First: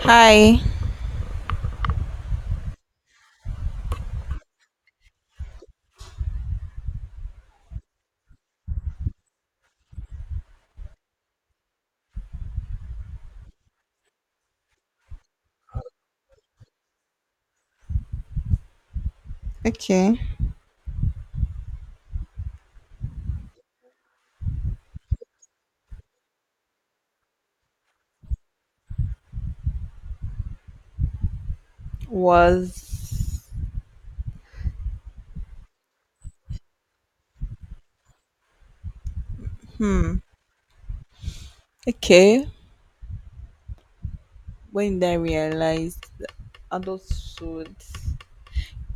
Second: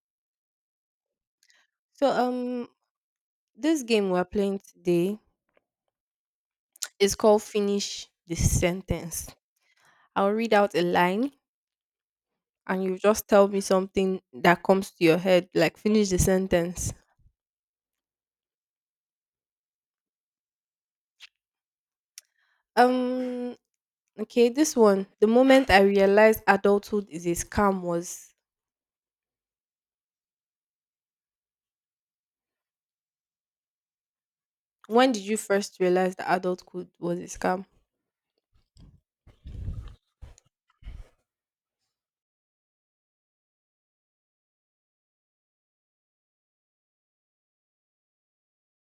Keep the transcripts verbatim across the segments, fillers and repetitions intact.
Hi. Okay. Was Hmm. Okay. When did I realize that adulthood?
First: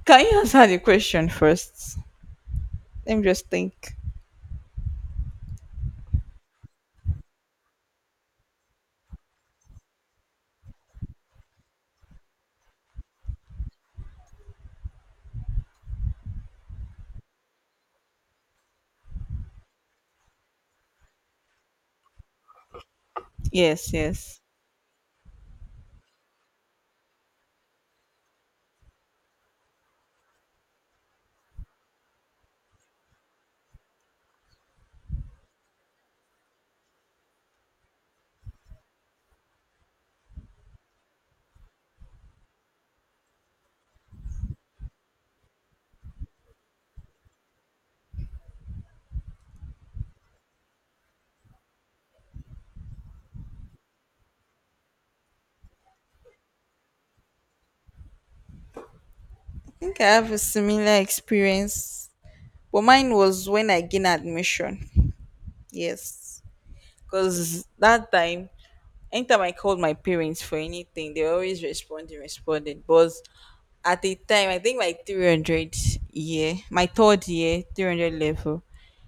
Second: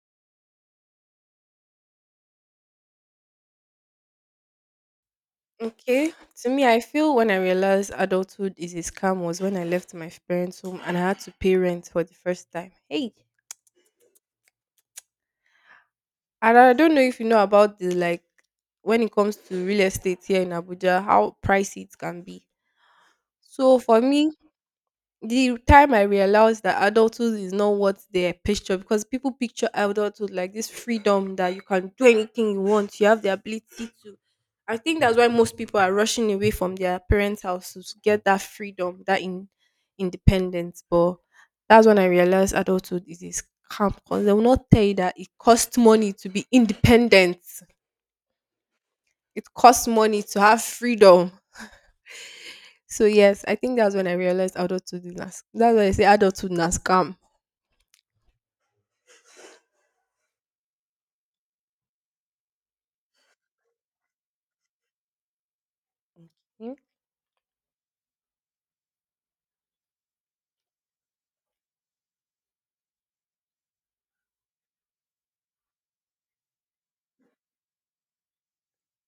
Can you answer the question first? Let me just think. Yes, yes. I think I have a similar experience, but mine was when I gained admission. Yes, because that time, anytime I called my parents for anything, they were always responding, responding. But at the time, I think my 300 year my third year, three hundred level,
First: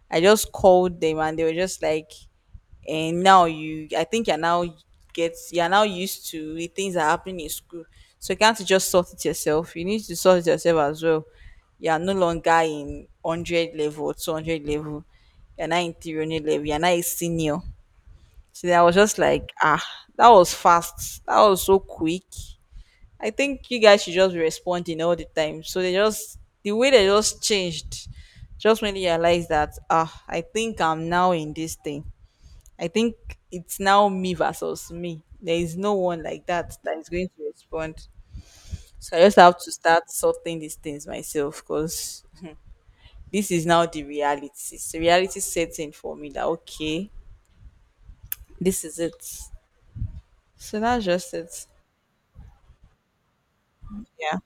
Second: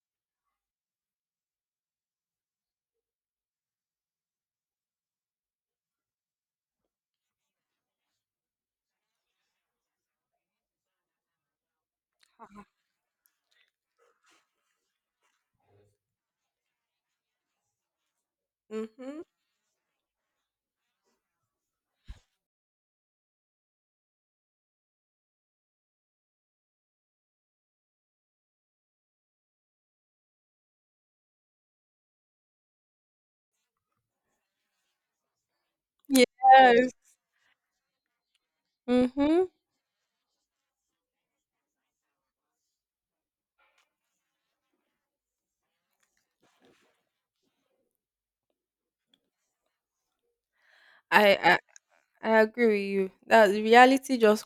I just called them and they were just like, and now, you I think you're now get you're now used to the things that happen in school. So you can't just sort it yourself, you need to sort it yourself as well. You are no longer in one hundred level, two hundred level, you're not in three hundred level, you're not a senior. So I was just like, ah that was fast, that was so quick. I think you guys should just be responding all the time. So they just the way they just changed, just when they realized that ah, I think I'm now in this thing. I think it's now me versus me. There is no one like that that is going to respond. So I just have to start sorting these things myself because this is now the reality. It's the reality setting for me that okay, this is it. So that's just it. Yeah.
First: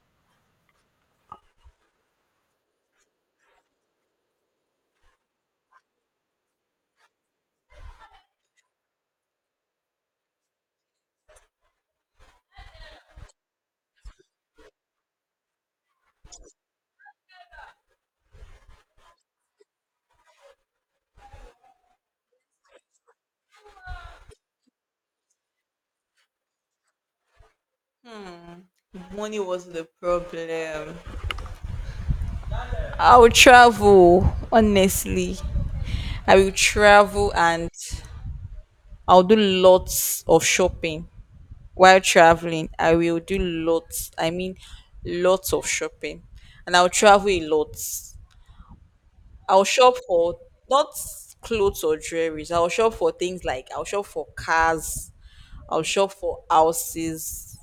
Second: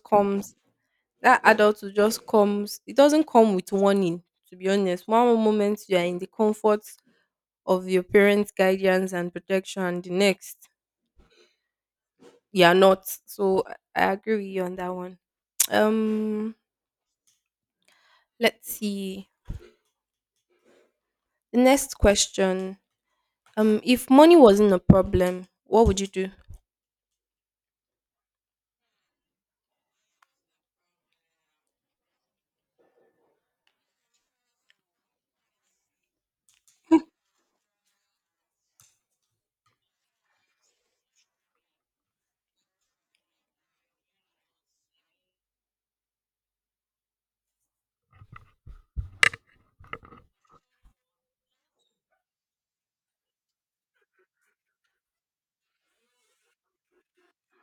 Money wasn't the problem. I will travel, honestly. I will travel and I'll do lots of shopping. While traveling, I will do lots, I mean, lots of shopping. And I'll travel a lot. I'll shop for not clothes or jewelries. I'll shop for things like I'll shop for cars, I'll shop for houses,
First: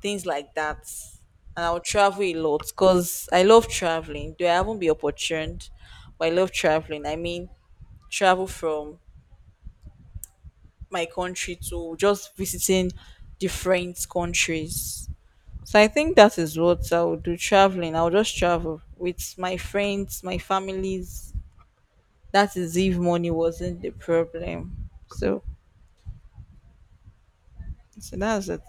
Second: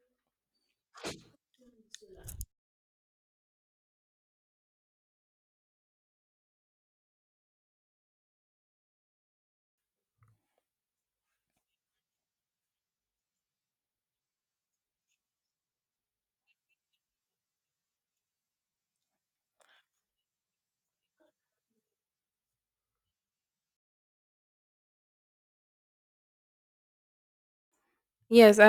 things like that. And I'll travel a lot because I love traveling. Though I haven't been opportuned, but I love traveling. I mean, travel from my country to just visiting different countries. So I think that is what I will do, traveling. I'll just travel with my friends, my families. That is if money wasn't the problem. So, so that's it.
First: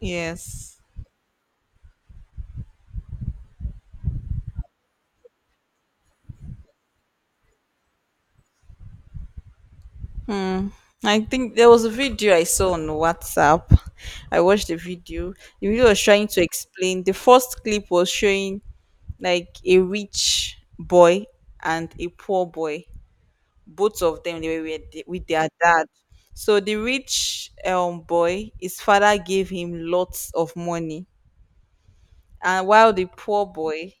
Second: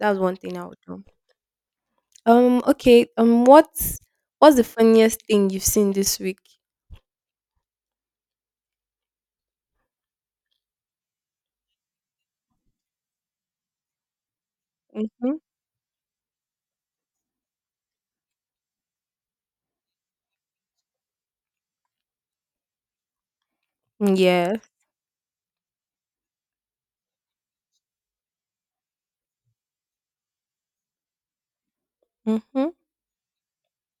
Yes. I think there was a video I saw on WhatsApp. I watched the video. The video was trying to explain. The first clip was showing like a rich boy and a poor boy, both of them, they were with with their dad. So the rich um boy, his father gave him lots of money. And while the poor boy,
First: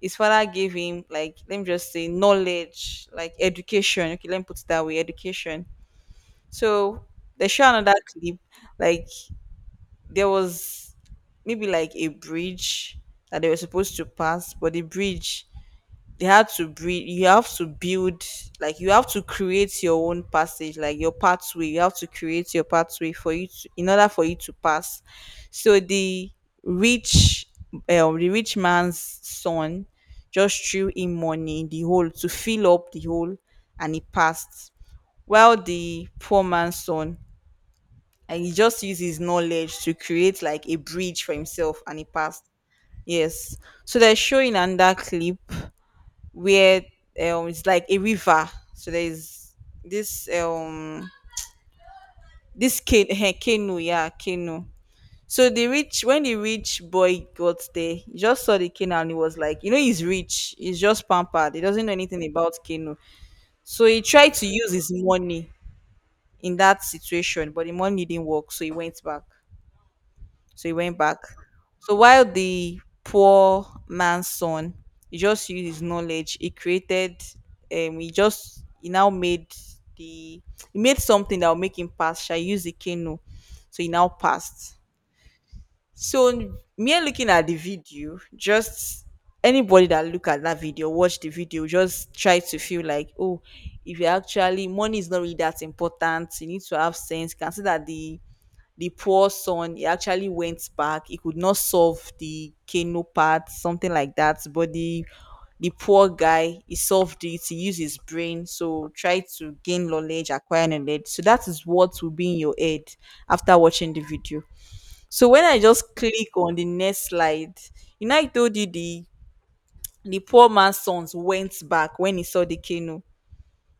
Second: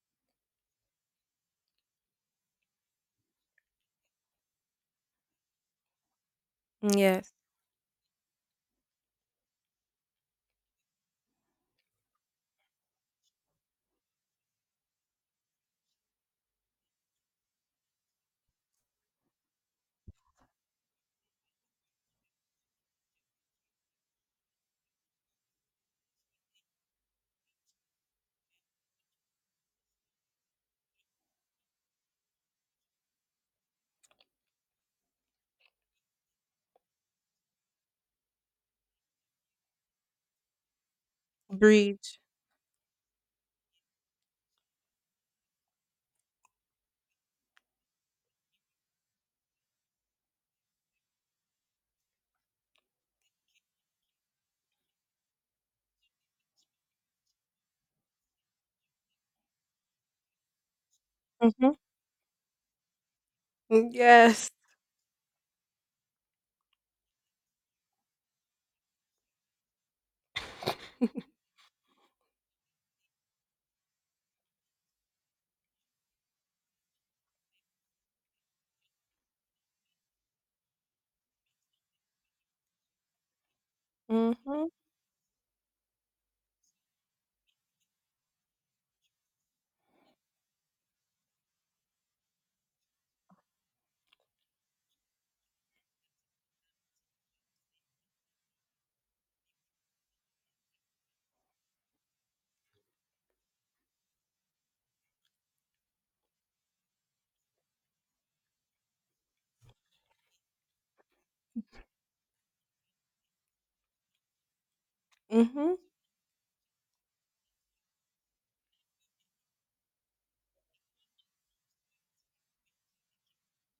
his father gave him like, let me just say knowledge, like education. Okay, let me put it that way, education. So they show another clip, like there was maybe like a bridge that they were supposed to pass, but the bridge, they had to breed, you have to build. Like, you have to create your own passage, like your pathway. You have to create your pathway for you to, in order for you to pass. So the rich um, the rich man's son just threw in money in the hole to fill up the hole, and he passed. While the poor man's son, and he just used his knowledge to create like a bridge for himself, and he passed. Yes. So they're showing another clip where um it's like a river. So there's this um this can- eh, canoe, yeah, canoe. So the rich when the rich boy got there, he just saw the canoe and he was like, you know, he's rich, he's just pampered, he doesn't know anything about canoe. So he tried to use his money in that situation, but the money didn't work, so he went back. So he went back. So while the poor man's son, he just used his knowledge. He created, um, he just he now made the he made something that will make him pass. Shall use the canoe, so he now passed. So me looking at the video, just anybody that look at that video, watch the video, just try to feel like, oh, if you actually money is not really that important, you need to have sense. Consider the the poor son, he actually went back, he could not solve the canoe part, something like that. But the the poor guy, he solved it, he used his brain. So try to gain knowledge, acquire knowledge, so that is what will be in your head after watching the video. So when I just click on the next slide, you know I told you the the poor man's sons went back when he saw the canoe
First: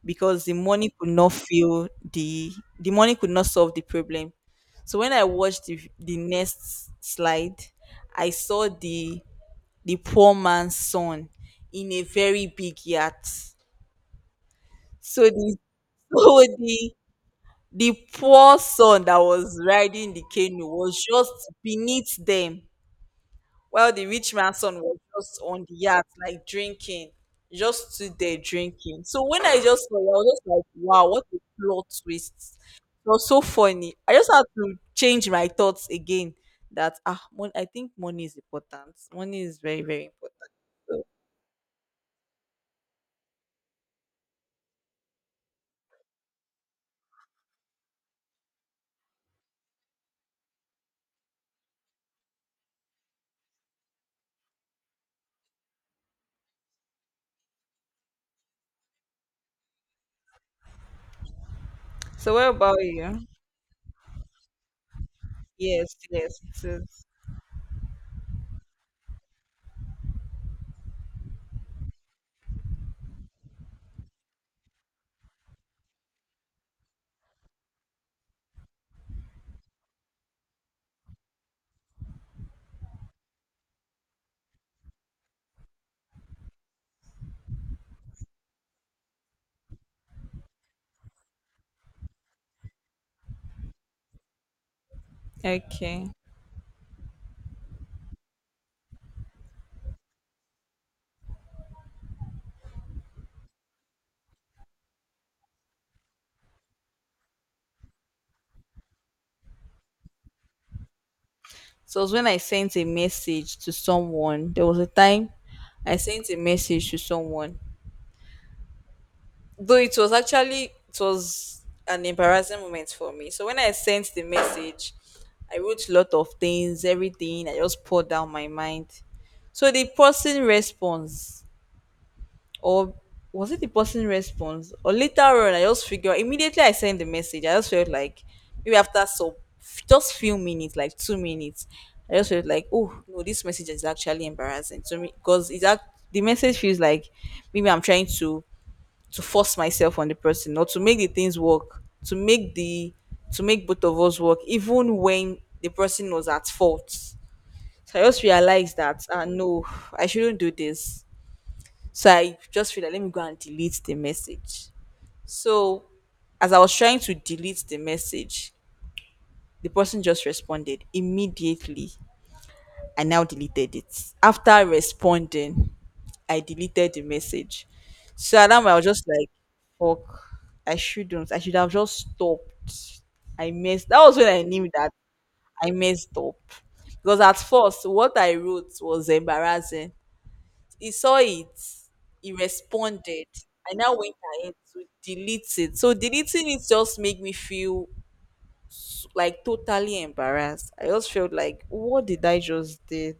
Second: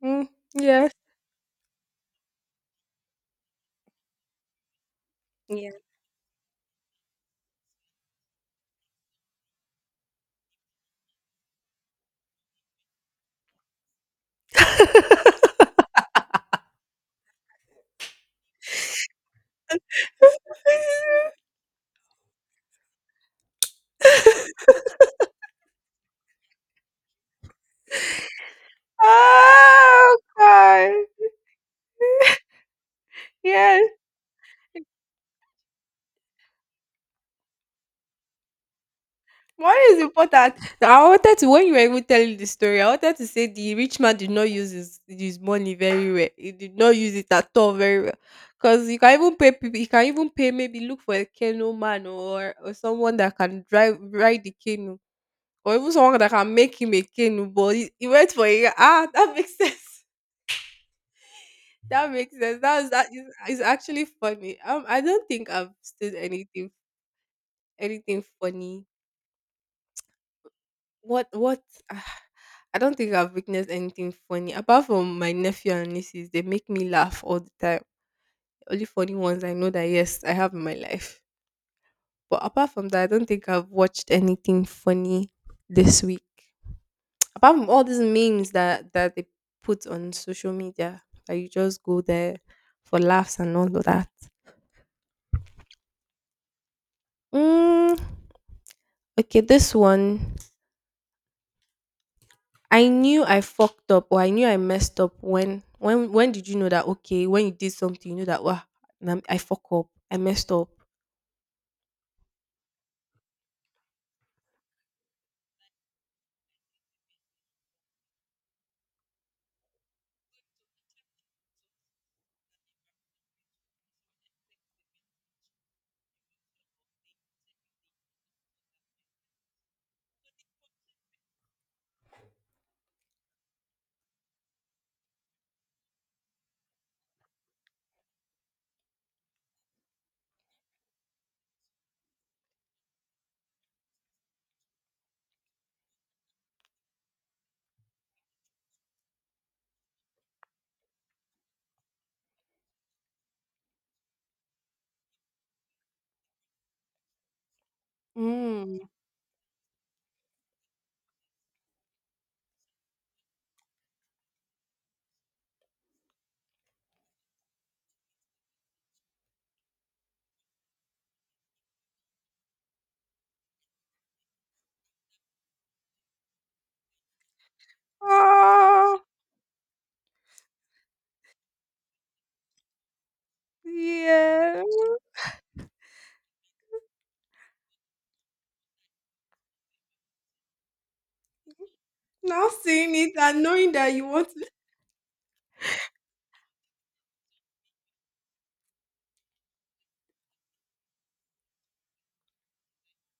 because the money could not fill the the money could not solve the problem. So when I watched the, the next slide, I saw the the poor man's son in a very big yacht. So the so the the poor son that was riding the canoe was just beneath them. While the rich man's son was just on the yacht, like drinking, just stood there drinking. So when I just saw it, I Oh, was just like, wow, God. what a plot twist. It was so funny. I just had to change my thoughts again that ah, mon- I think money is important. Money is very, very important. So what about you? Yes, yes, it is. Okay. So it was when I sent a message to someone. There was a time I sent a message to someone. Though it was actually it was an embarrassing moment for me. So when I sent the message, I wrote a lot of things, everything. I just poured down my mind. So the person responds, or was it the person response? Or later on, I just figure immediately I sent the message. I just felt like, maybe after so just few minutes, like two minutes, I just felt like, oh no, this message is actually embarrassing to me because it's act- the message feels like, maybe I'm trying to to force myself on the person, or to make the things work, to make the to make both of us work, even when the person was at fault. So I just realized that ah no, I shouldn't do this. So I just feel like, let me go and delete the message. So as I was trying to delete the message, the person just responded immediately. I now deleted it. After responding, I deleted the message. So at that moment, I was just like, fuck, I shouldn't. I should have just stopped. I messed. That was when I knew that I messed up. Because at first, what I wrote was embarrassing. He saw it. He responded. I now went ahead to delete it. So deleting it just made me feel s- like totally embarrassed. I just felt like, what did I just did?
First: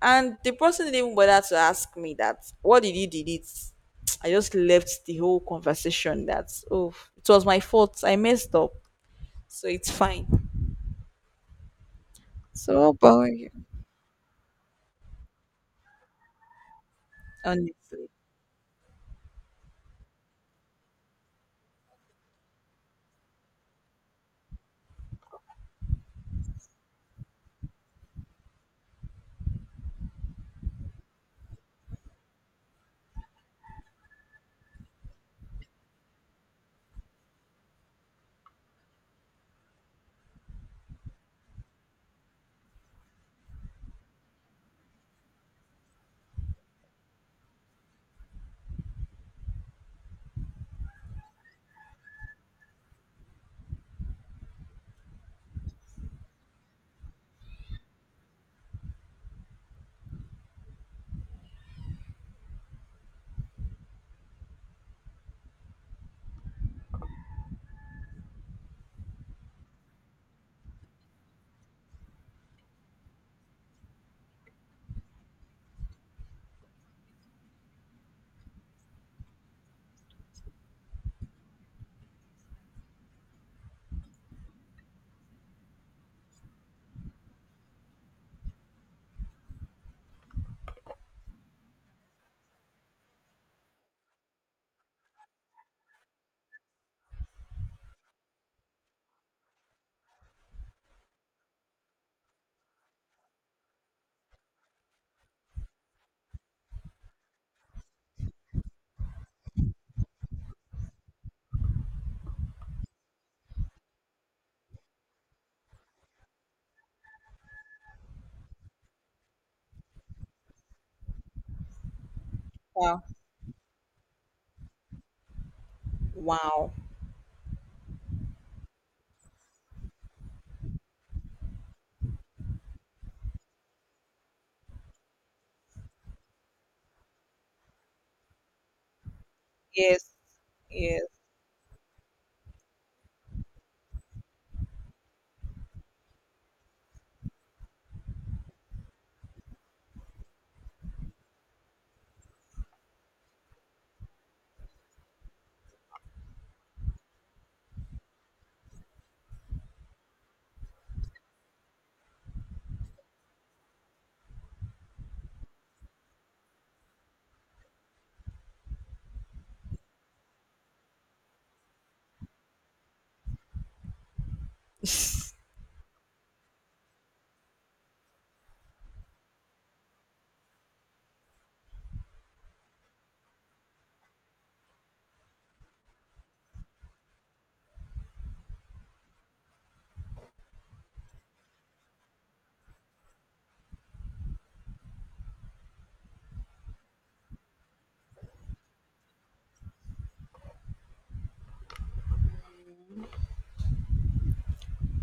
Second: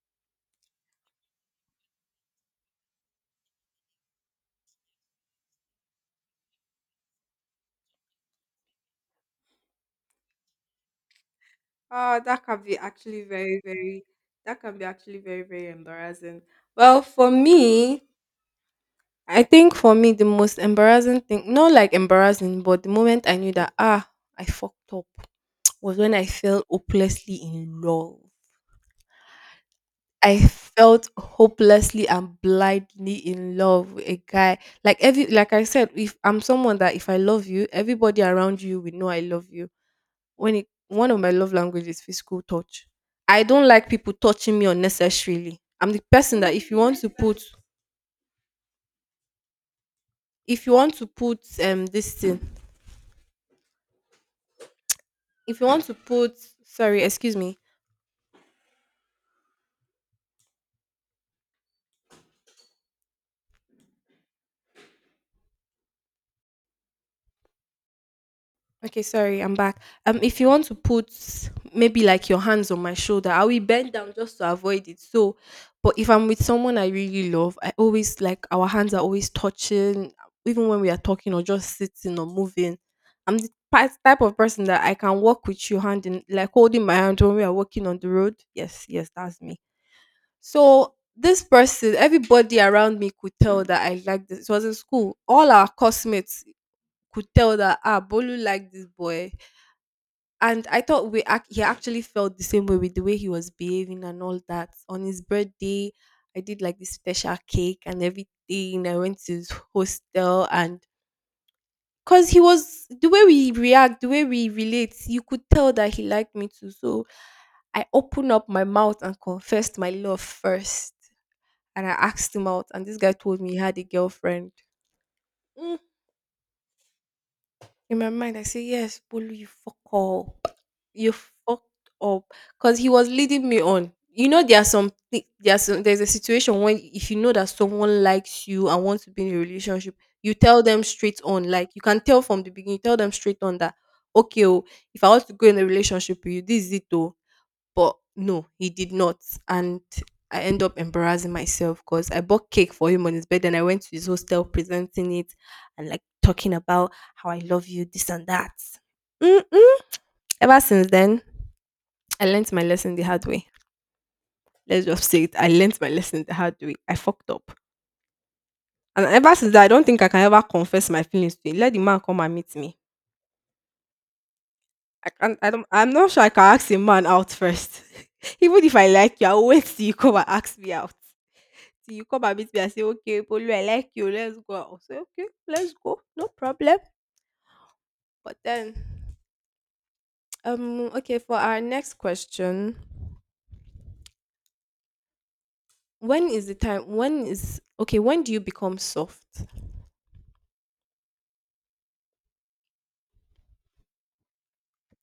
And the person didn't even bother to ask me that, what did you delete? I just left the whole conversation that, oh, it was my fault. I messed up. So it's fine. So how about you? Honestly. Wow. Wow. Yes.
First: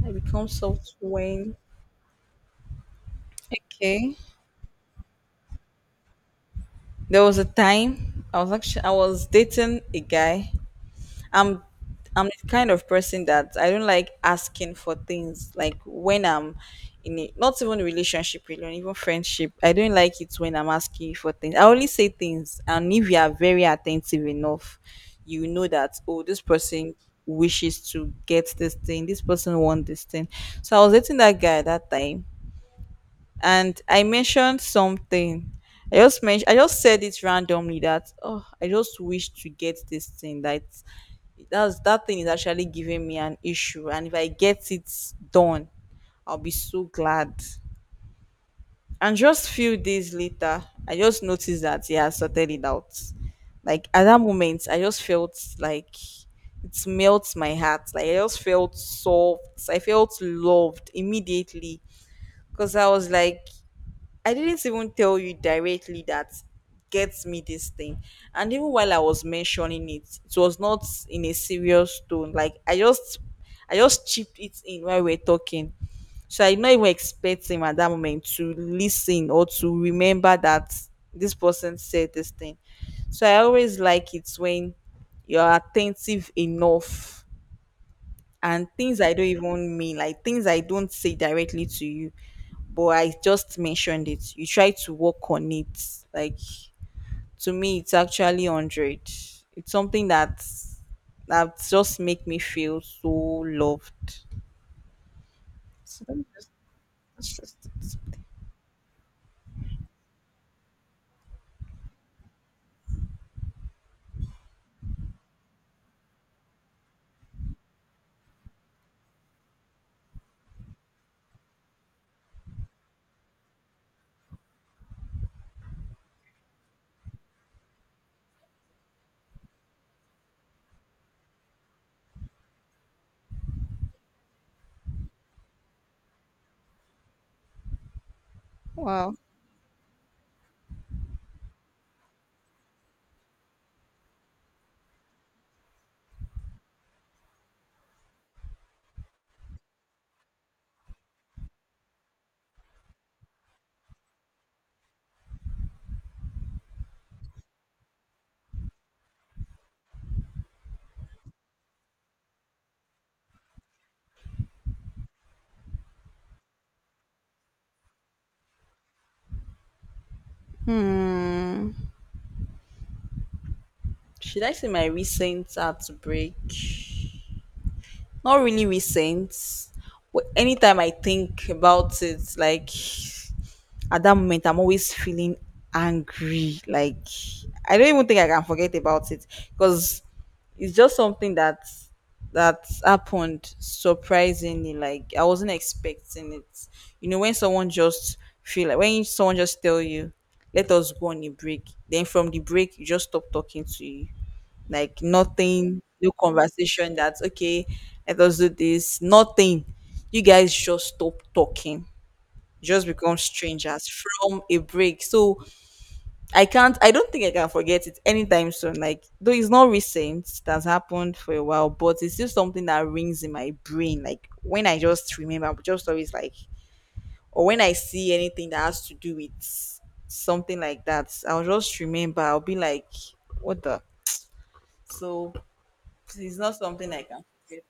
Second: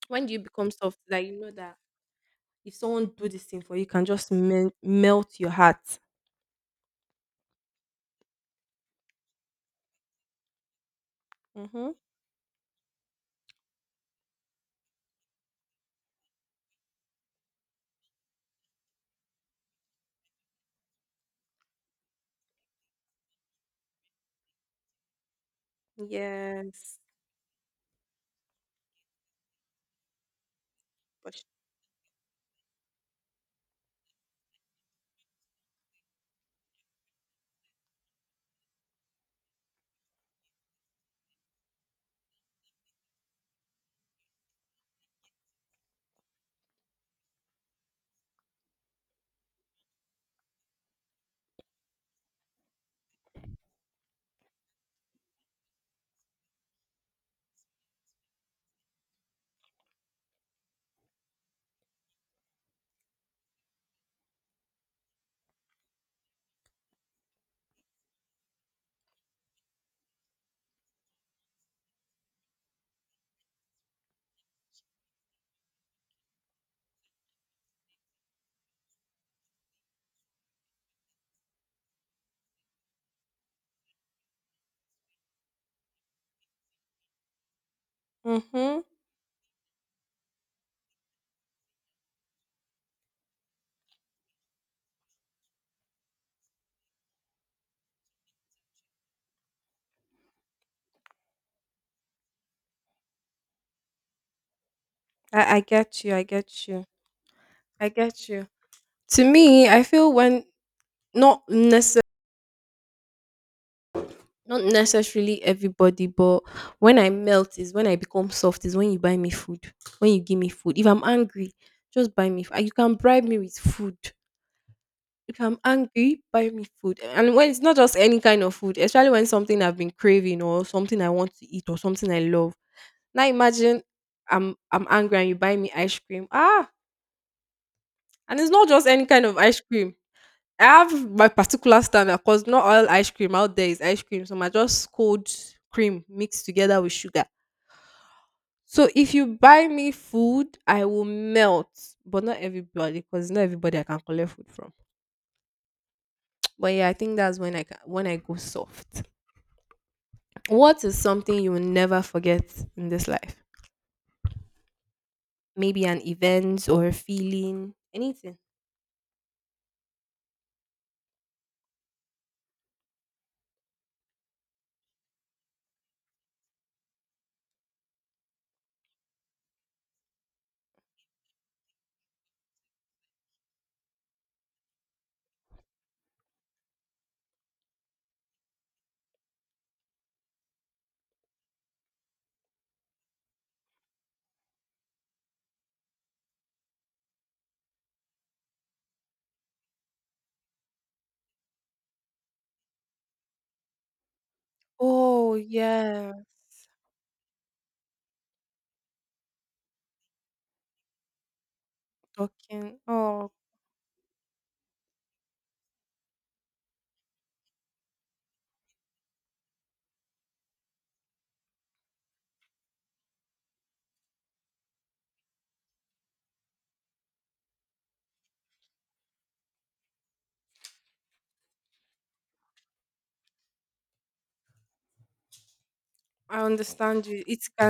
I become soft when. Okay. There was a time, I was actually I was dating a guy. I'm I'm the kind of person that I don't like asking for things. Like when I'm in a, not even relationship alone, even friendship. I don't like it when I'm asking you for things. I only say things, and if you are very attentive enough, you know that, oh, this person wishes to get this thing, this person wants this thing. So I was dating that guy at that time and I mentioned something. I just mentioned, I just said it randomly that, oh, I just wish to get this thing. That that's that thing is actually giving me an issue, and if I get it done, I'll be so glad. And just few days later, I just noticed that yeah, I sorted it out. Like at that moment, I just felt like, it melts my heart. Like I just felt soft. I felt loved immediately because I was like, I didn't even tell you directly that, gets me this thing. And even while I was mentioning it, it was not in a serious tone. Like I just I just chipped it in while we are talking. So I not even expect him at that moment to listen or to remember that this person said this thing. So I always like it when you're attentive enough and things I don't even mean, like things I don't say directly to you, but I just mentioned it, you try to work on it. Like to me, it's actually hundred. It's something that that just make me feel so loved. So that's just, that's just it. Wow. Hmm. Should I say my recent heartbreak? Not really recent. But anytime I think about it, like at that moment I'm always feeling angry, like I don't even think I can forget about it because it's just something that that happened surprisingly. Like, I wasn't expecting it. You know, when someone just feel like, when someone just tell you, let us go on a break, then from the break you just stop talking to you. Like nothing, no conversation. That's okay, let us do this, nothing. You guys just stop talking, just become strangers from a break. So I can't, I don't think I can forget it anytime soon. Like, though it's not recent, it has happened for a while, but it's still something that rings in my brain. Like, when I just remember, I'm just always like, or when I see anything that has to do with something like that, I'll just remember, I'll be like, what the? So it's not something I can forget.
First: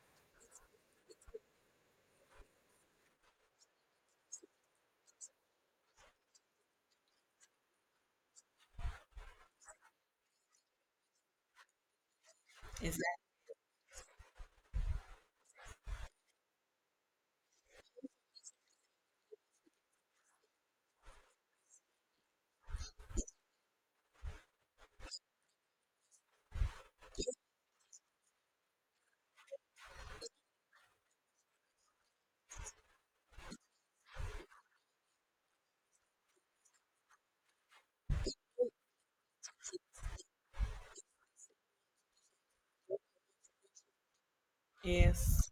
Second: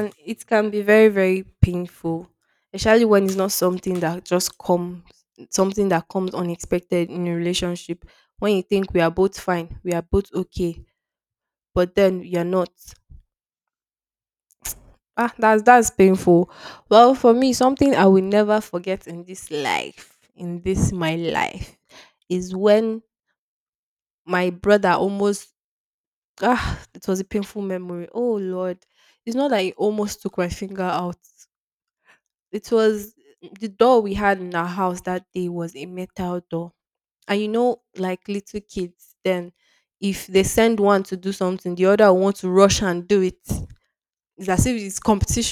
Is that yes?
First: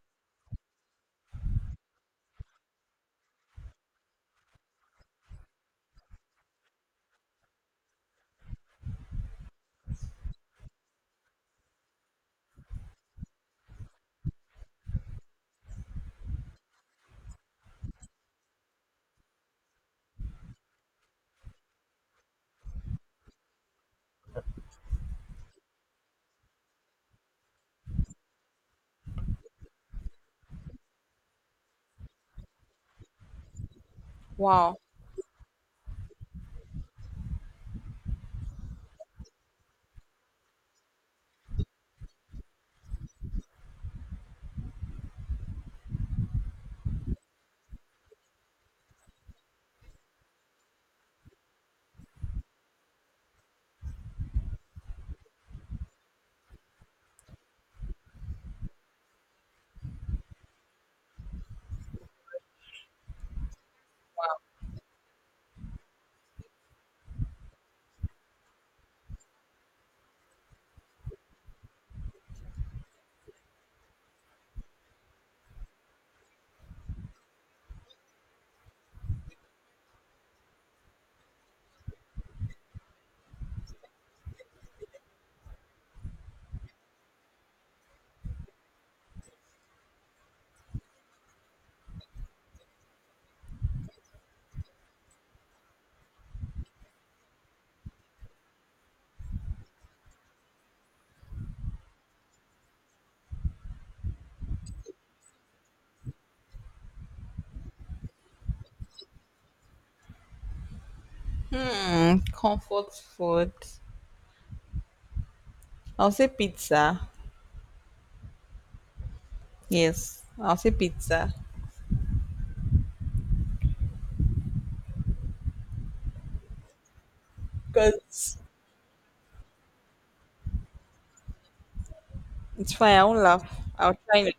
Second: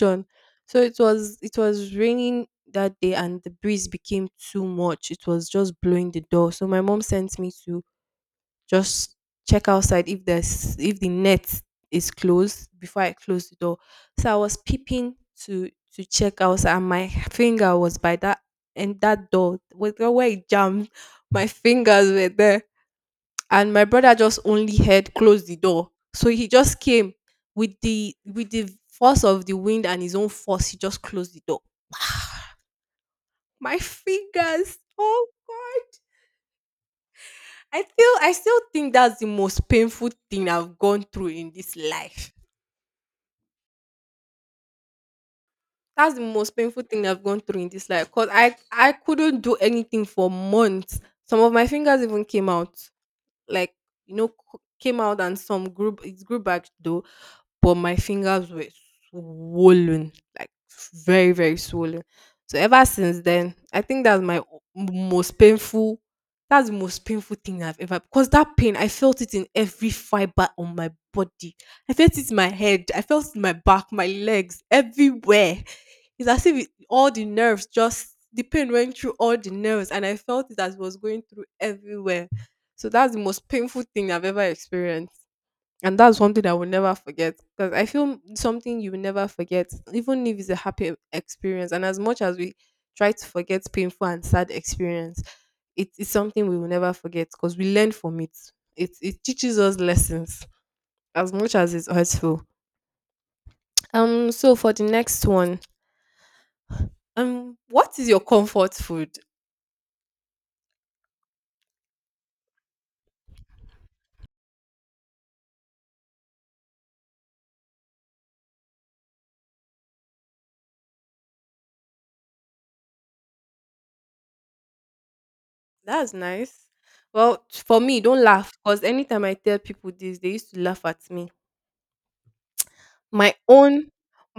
Wow. Hmm. Comfort food. I'll say pizza. Yes, I'll say pizza because it's fine. I won't laugh, I'll try it.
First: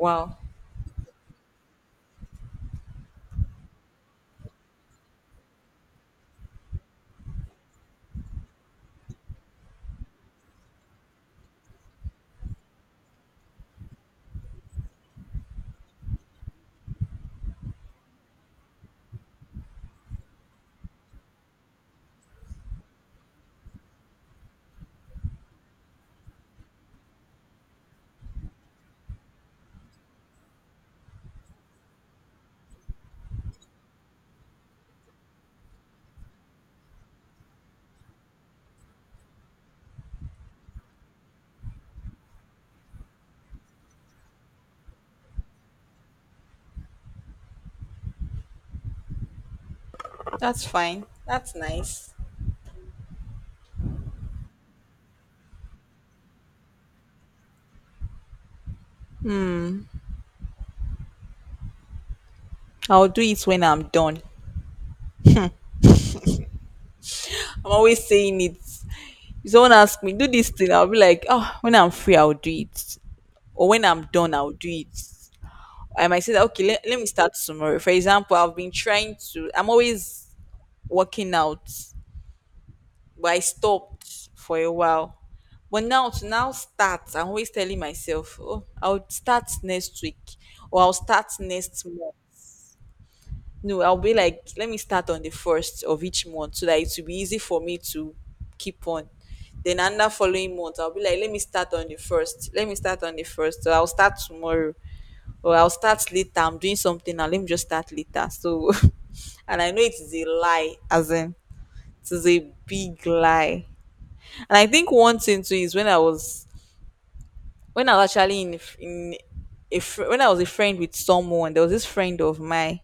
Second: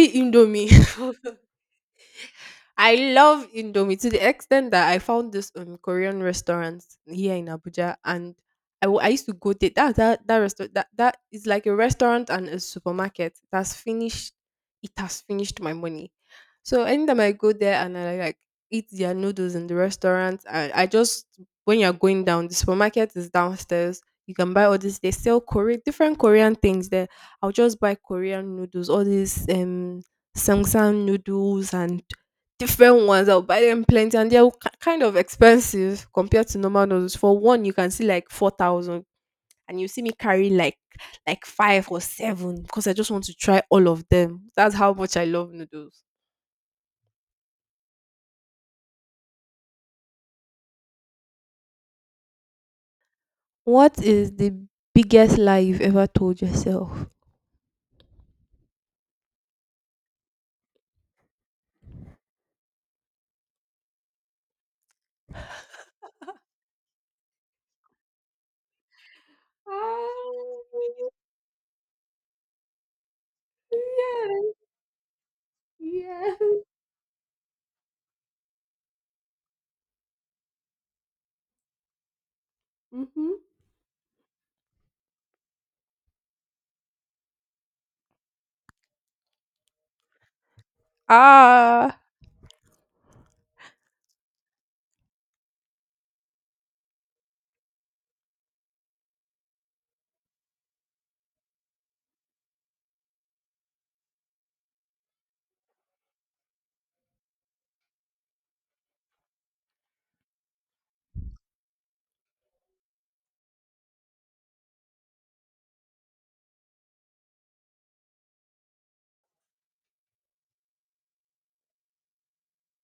Wow, that's fine. That's nice. Hmm. I'll do it when I'm done. I'm always saying it. If someone asks me, do this thing, I'll be like, oh, when I'm free, I'll do it. Or when I'm done, I'll do it. I might say that, okay, let, let me start tomorrow. For example, I've been trying to, I'm always working out, but I stopped for a while. But now to now start, I'm always telling myself, oh, I'll start next week or I'll start next month. No, I'll be like, let me start on the first of each month so that it will be easy for me to keep on. Then under following month, I'll be like, let me start on the first. Let me start on the first. So I'll start tomorrow. Or I'll start later. I'm doing something now, let me just start later. So and I know it is a lie, as in it is a big lie. And I think one thing too is when I was, when I was actually in in a fr- when I was a friend with someone, there was this friend of mine.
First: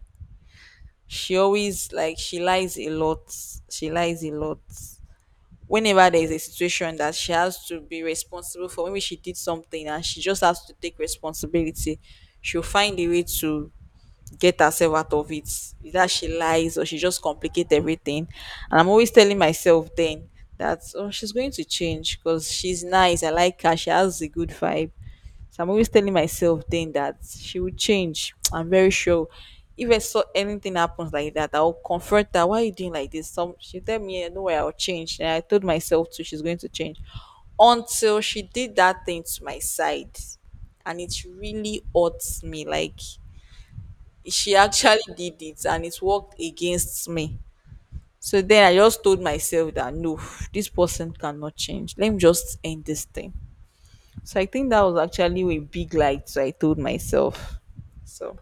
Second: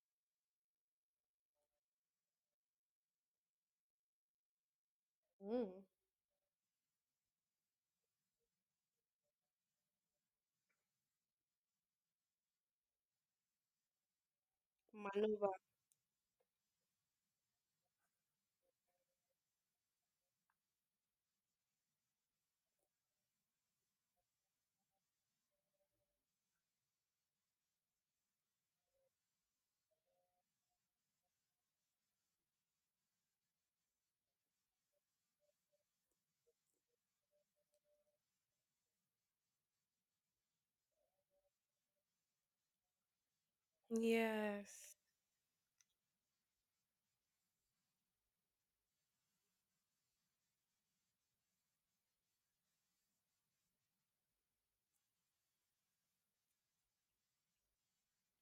She always, like, she lies a lot. She lies a lot. Whenever there's a situation that she has to be responsible for, maybe she did something and she just has to take responsibility, she'll find a way to get herself out of it. Either she lies or she just complicate everything. And I'm always telling myself then that, oh, she's going to change because she's nice, I like her, she has a good vibe. So I'm always telling myself then that she will change. I'm very sure. If I saw anything happens like that, I'll confront her. Why are you doing like this? Some she tell me, "Yeah, no way, I'll change." And I told myself too, she's going to change. Until she did that thing to my side, and it really hurts me. Like, she actually did it, and it worked against me. So then I just told myself that no, this person cannot change. Let me just end this thing. So I think that was actually a big light. So I told myself. So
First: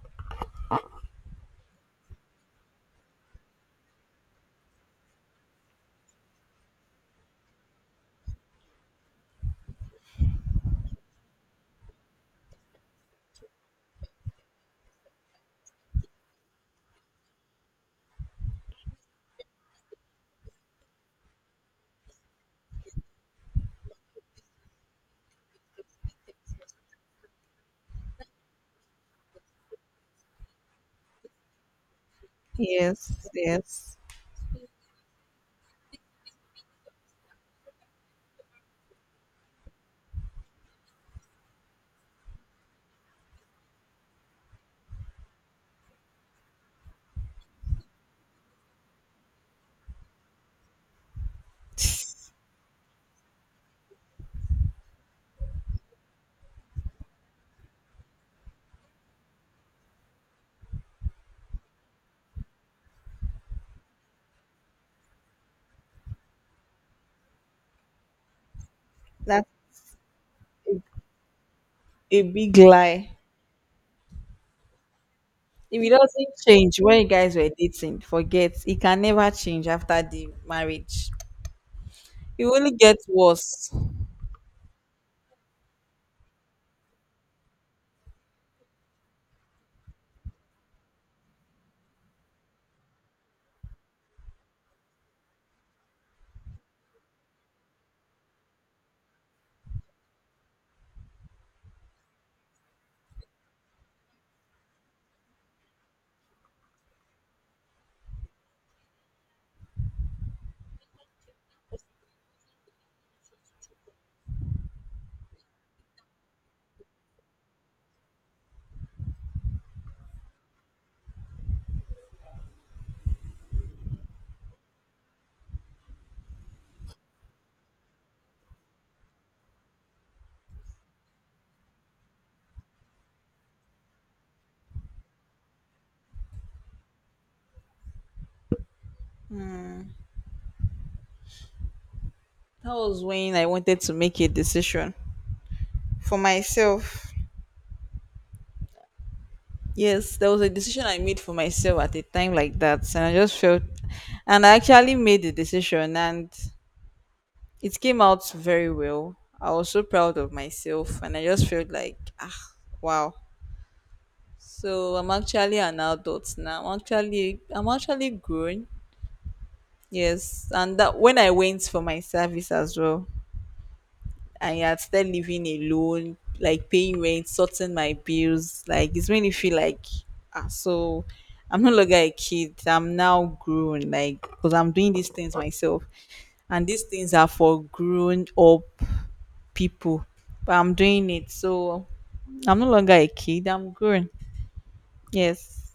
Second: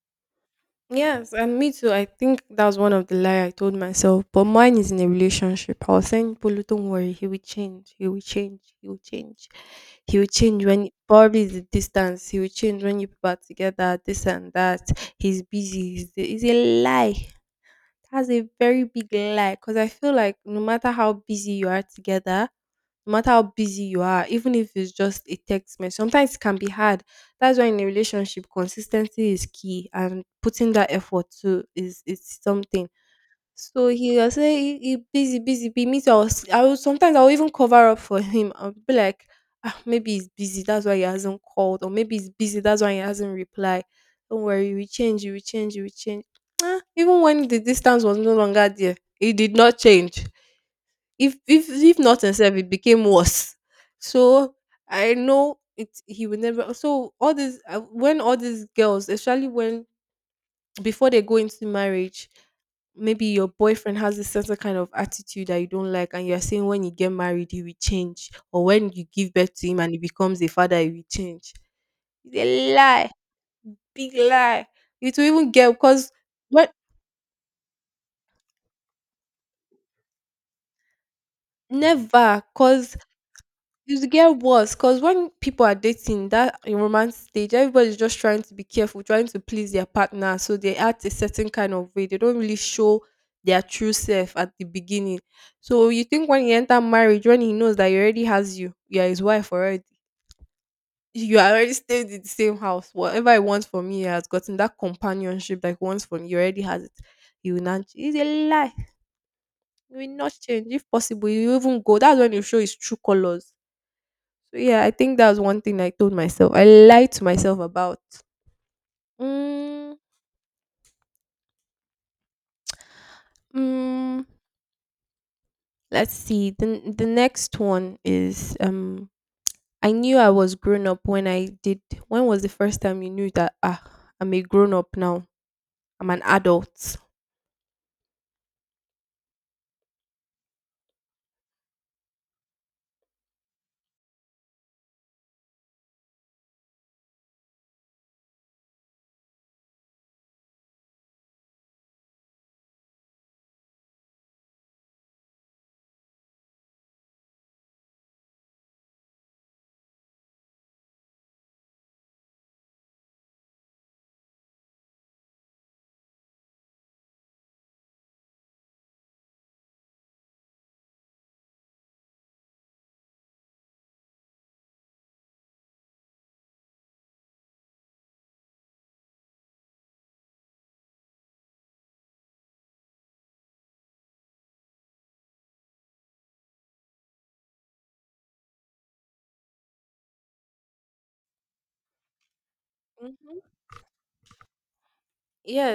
yes, yes. That's a big lie. If it doesn't change when you guys were dating, forget. It can never change after the marriage. It only gets worse. That was when I wanted to make a decision for myself. Yes, there was a decision I made for myself at a time like that, and I just felt, and I actually made the decision, and it came out very well. I was so proud of myself and I just felt like, ah, wow. So I'm actually an adult now. I'm actually, I'm actually grown. Yes. And that when I went for my service as well, I had started living alone, like paying rent, sorting my bills. Like, it's made me feel like, ah, so I'm no longer a kid. I'm now grown, like, because I'm doing these things myself. And these things are for grown up people, but I'm doing it. So I'm no longer a kid, I'm grown. Yes.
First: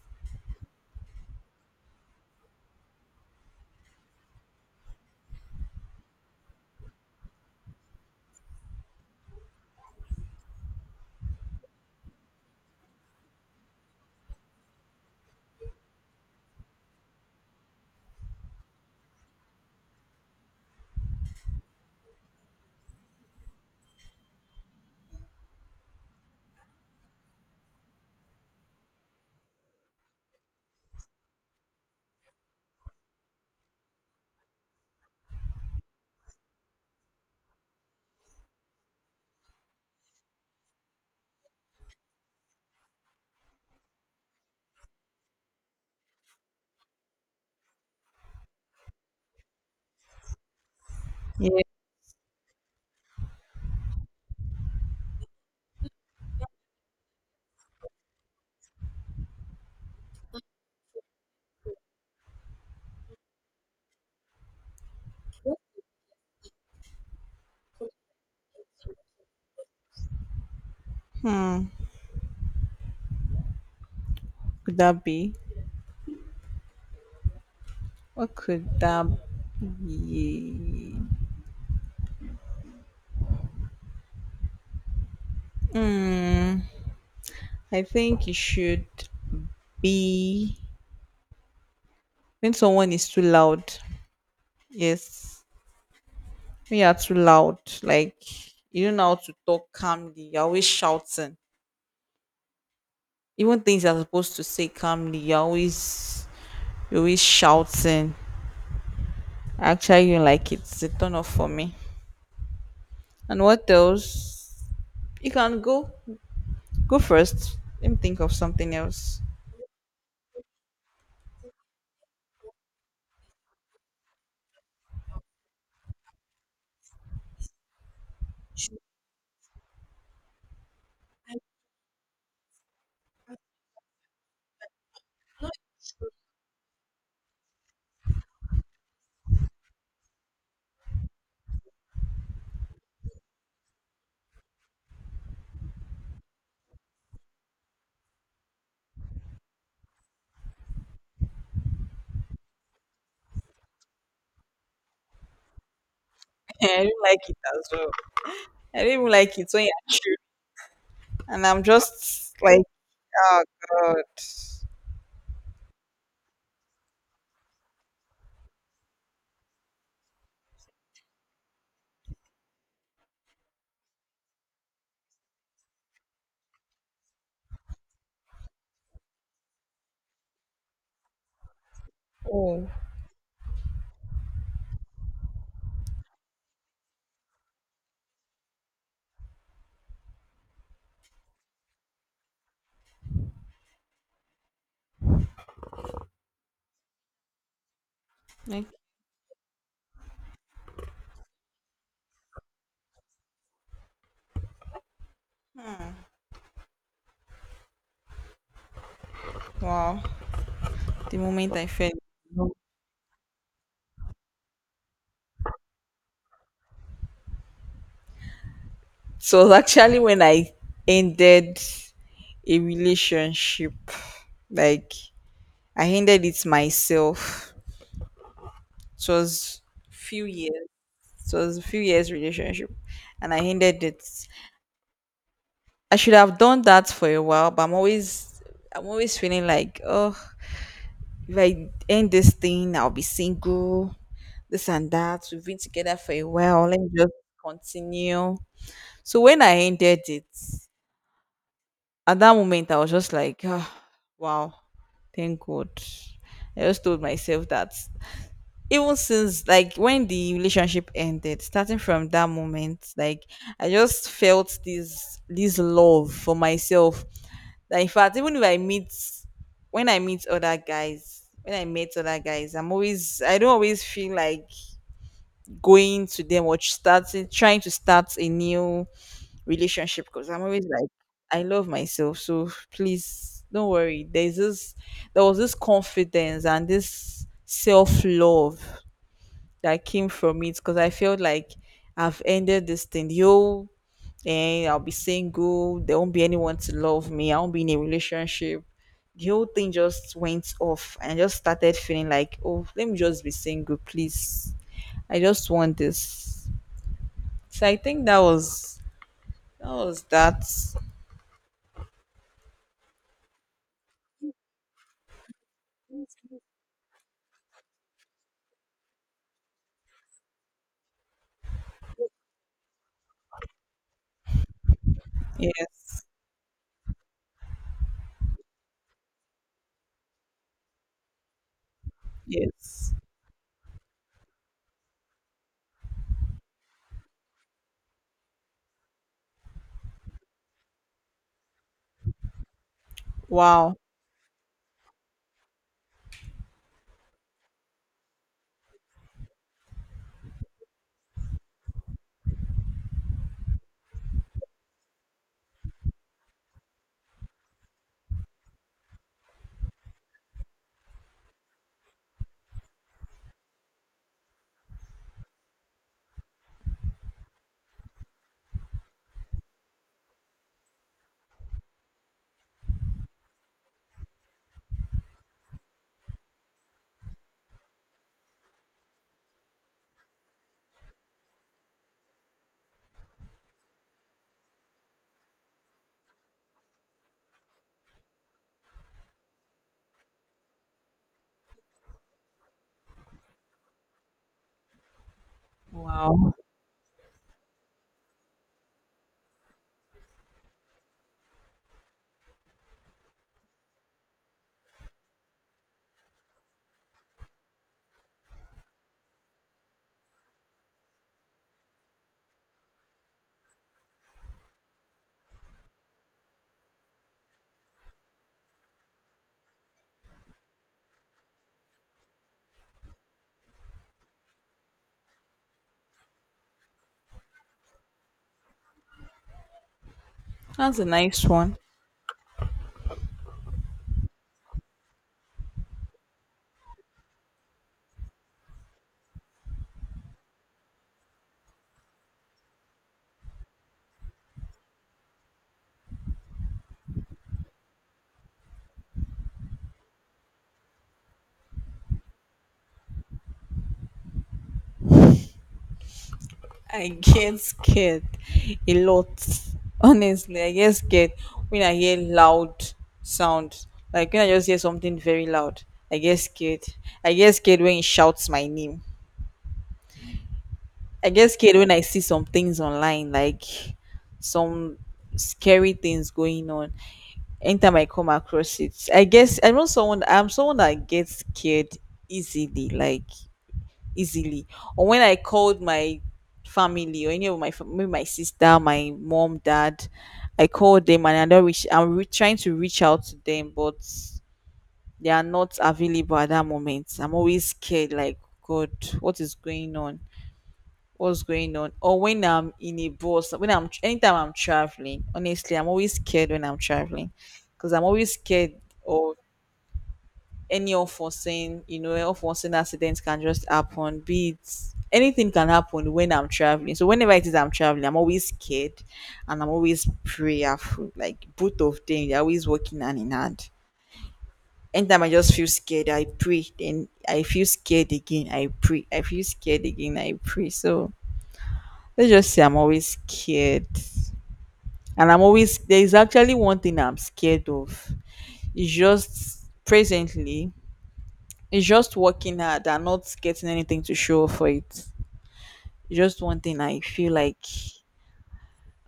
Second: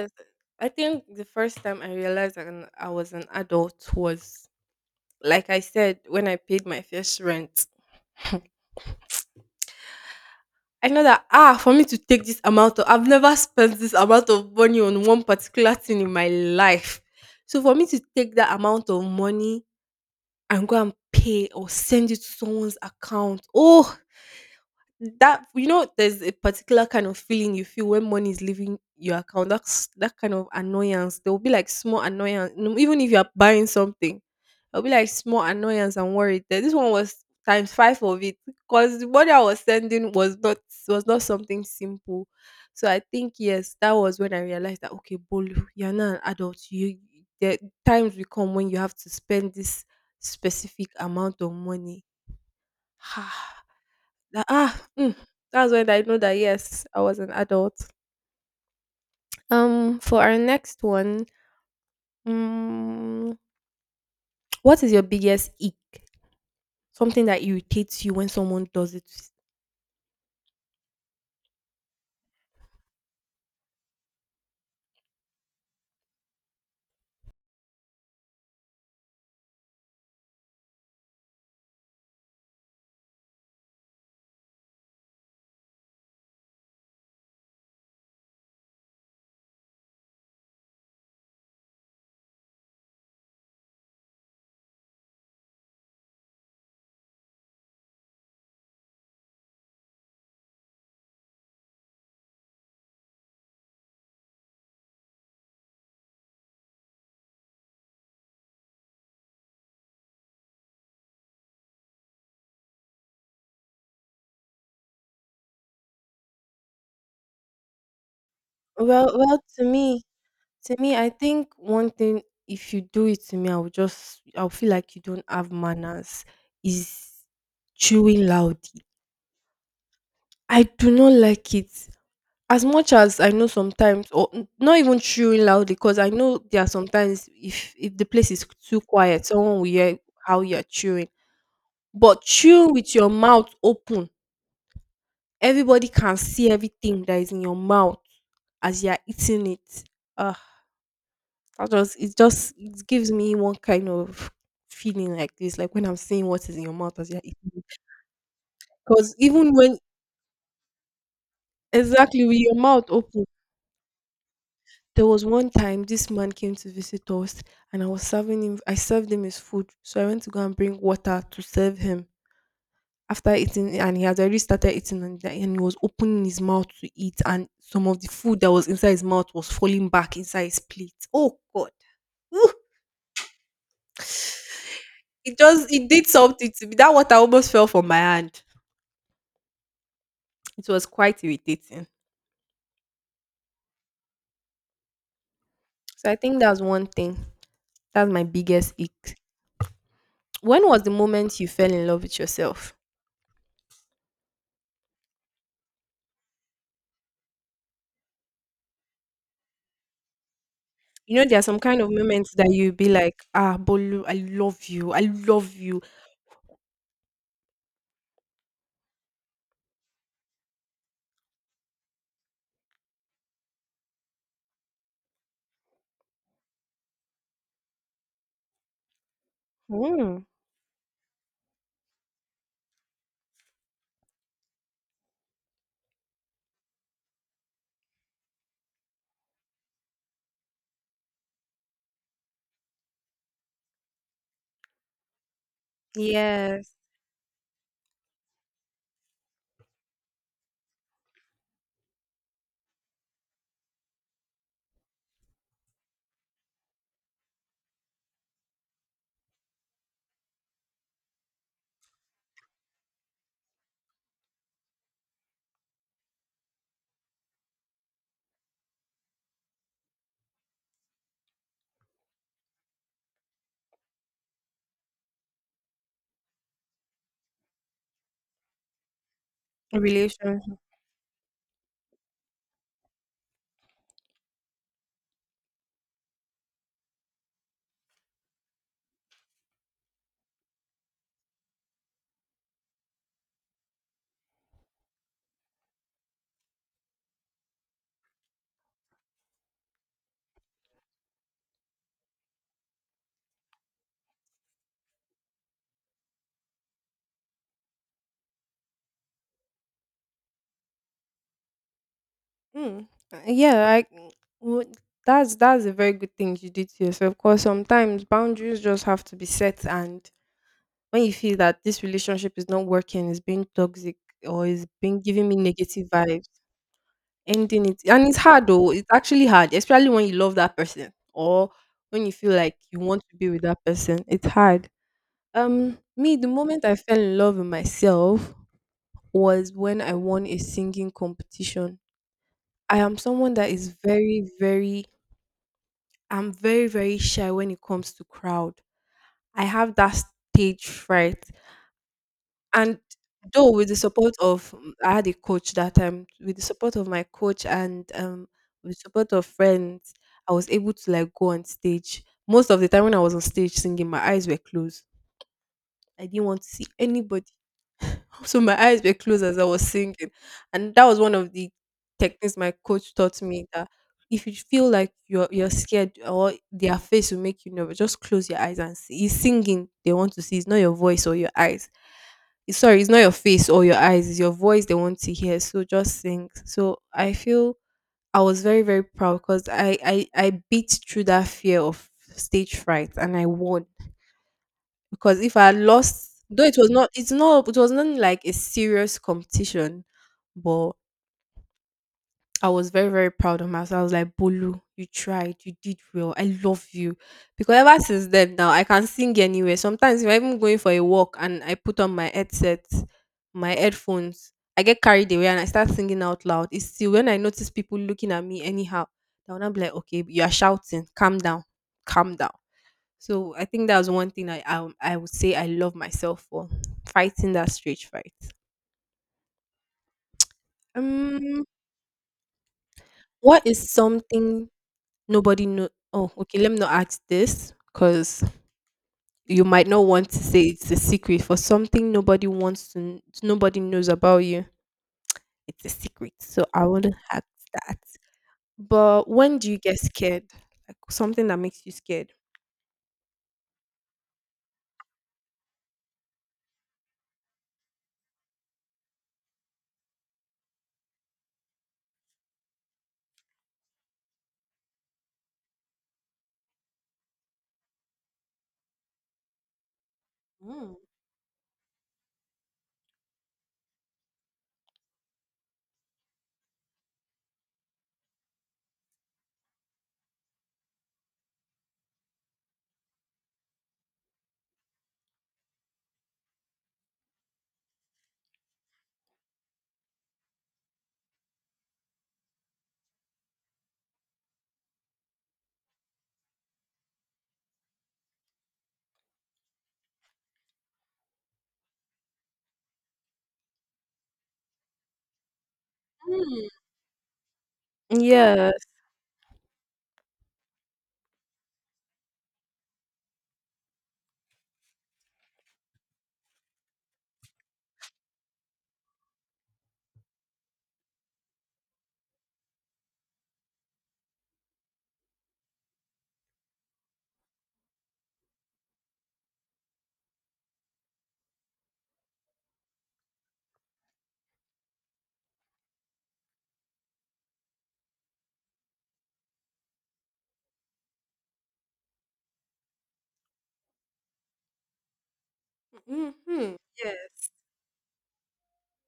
Yeah. Hmm. Could that be, what could that be? Hmm. I think it should be when someone is too loud. Yes, when you are too loud. Like, you don't know how to talk calmly, you're always shouting. Even things you're supposed to say calmly, you're always, you're always shouting. I actually don't like it. It's a turn off for me. And what else? You can go. Go first, let me think of something else. I don't like it as well. I don't even like it when you're true. And I'm just like, oh god. Oh. Like, wow. The moment I fell in love. So it was actually when I ended a relationship. Like, I ended it myself. It was few years. So it was a few years relationship, and I ended it. I should have done that for a while, but I'm always, I'm always feeling like, oh, if I end this thing, I'll be single. This and that. We've been together for a while, let me just continue. So when I ended it, at that moment, I was just like, oh, wow, thank God. I just told myself that, even since, like, when the relationship ended, starting from that moment, like, I just felt this this love for myself, that in fact, even if I meet, when I meet other guys, when I meet other guys, I'm always, I don't always feel like going to them or starting, trying to start a new relationship, because I'm always like, I love myself, so please don't worry. There's this there was this confidence and this self-love that came from it because I felt like I've ended this thing. Yo, and I'll be single. There won't be anyone to love me. I won't be in a relationship. The whole thing just went off and I just started feeling like, oh, let me just be single, please. I just want this. So I think that was, that was that. Yes. Yes. Wow. Wow. That's a nice one. I get scared a lot. Honestly, I get scared when I hear loud sound. Like, when I just hear something very loud, I get scared. I get scared when it shouts my name. I get scared when I see some things online, like some scary things going on. Anytime I come across it, I guess I know someone. I'm someone that gets scared easily. Like, easily. Or when I called my family or any of my fam- maybe my sister, my mom, dad, I called them and I don't reach, I'm re- trying to reach out to them but they are not available at that moment, I'm always scared like, god, what is going on, what's going on? Or when I'm in a bus, when I'm, anytime I'm traveling, honestly, I'm always scared when I'm traveling, because I'm always scared of any unforeseen, you know, unforeseen accidents can just happen. Be it anything can happen when I'm traveling. So whenever it is I'm traveling, I'm always scared and I'm always prayerful. Like, both of them, they're always working hand in hand. Anytime I just feel scared, I pray. Then I feel scared again, I pray. I feel scared again, I pray. So let's just say I'm always scared. And I'm always, there is actually one thing I'm scared of. It's just presently, it's just working hard and not getting anything to show for it. It's just one thing I feel like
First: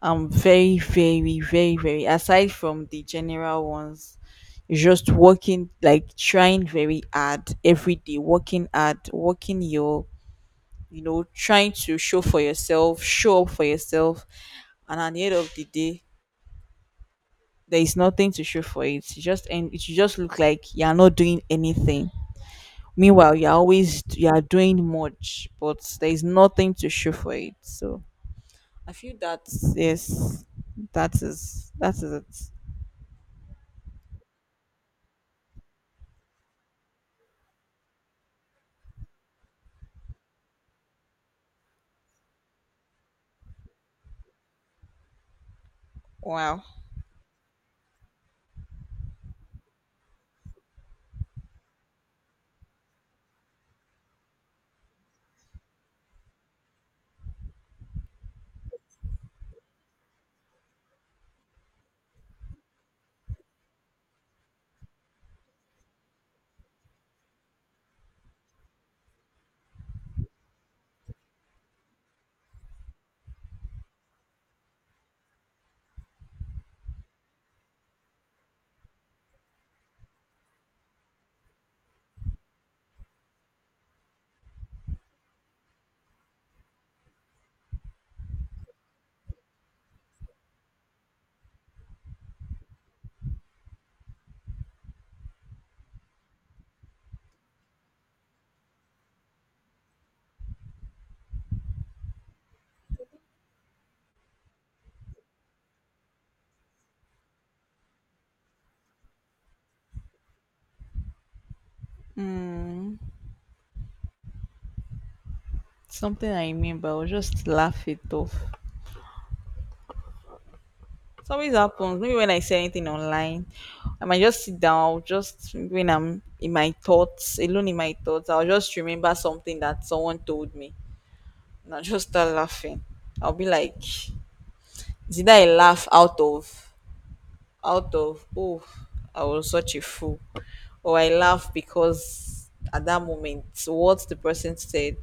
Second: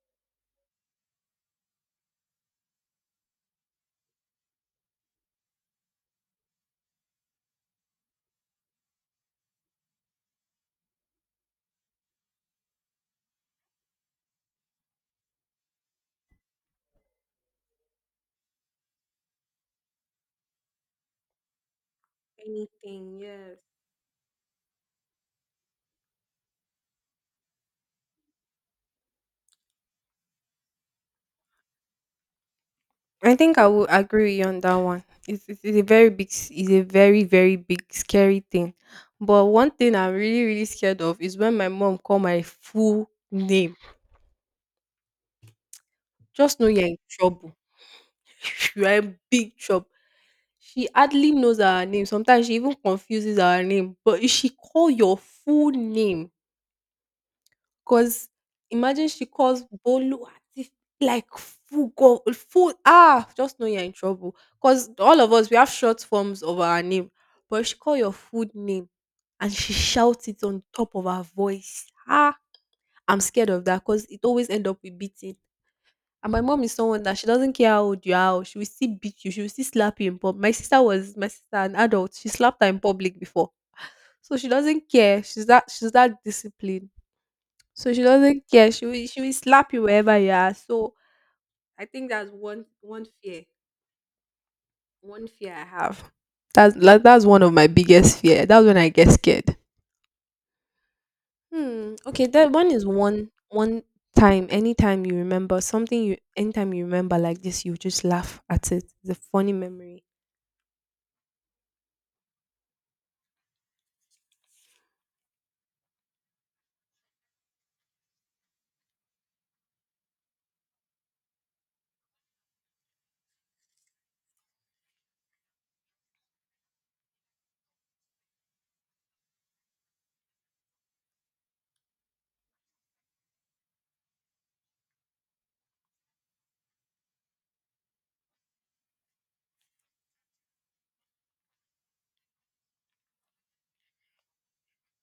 I'm very, very, very, very, aside from the general ones, it's just working, like trying very hard every day, working hard, working your, you know, trying to show for yourself, show up for yourself, and at the end of the day, there is nothing to show for it. You just, and it should just look like you are not doing anything. Meanwhile, you're always, you are doing much, but there is nothing to show for it. So I feel that, yes, that is, that is it. Wow. Mm, something I remember, I will just laugh it off. It always happens. Maybe when I say anything online, I might just sit down, I'll just, when I'm in my thoughts, alone in my thoughts, I'll just remember something that someone told me. And I'll just start laughing. I'll be like, did I laugh out of out of oh, I was such a fool. Or I laugh because at that moment what the person said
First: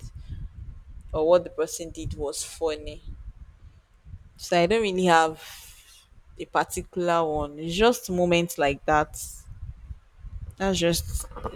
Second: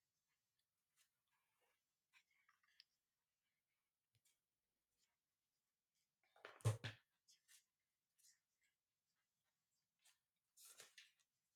or what the person did was funny. So I don't really have a particular one, it's just moments like that. That's just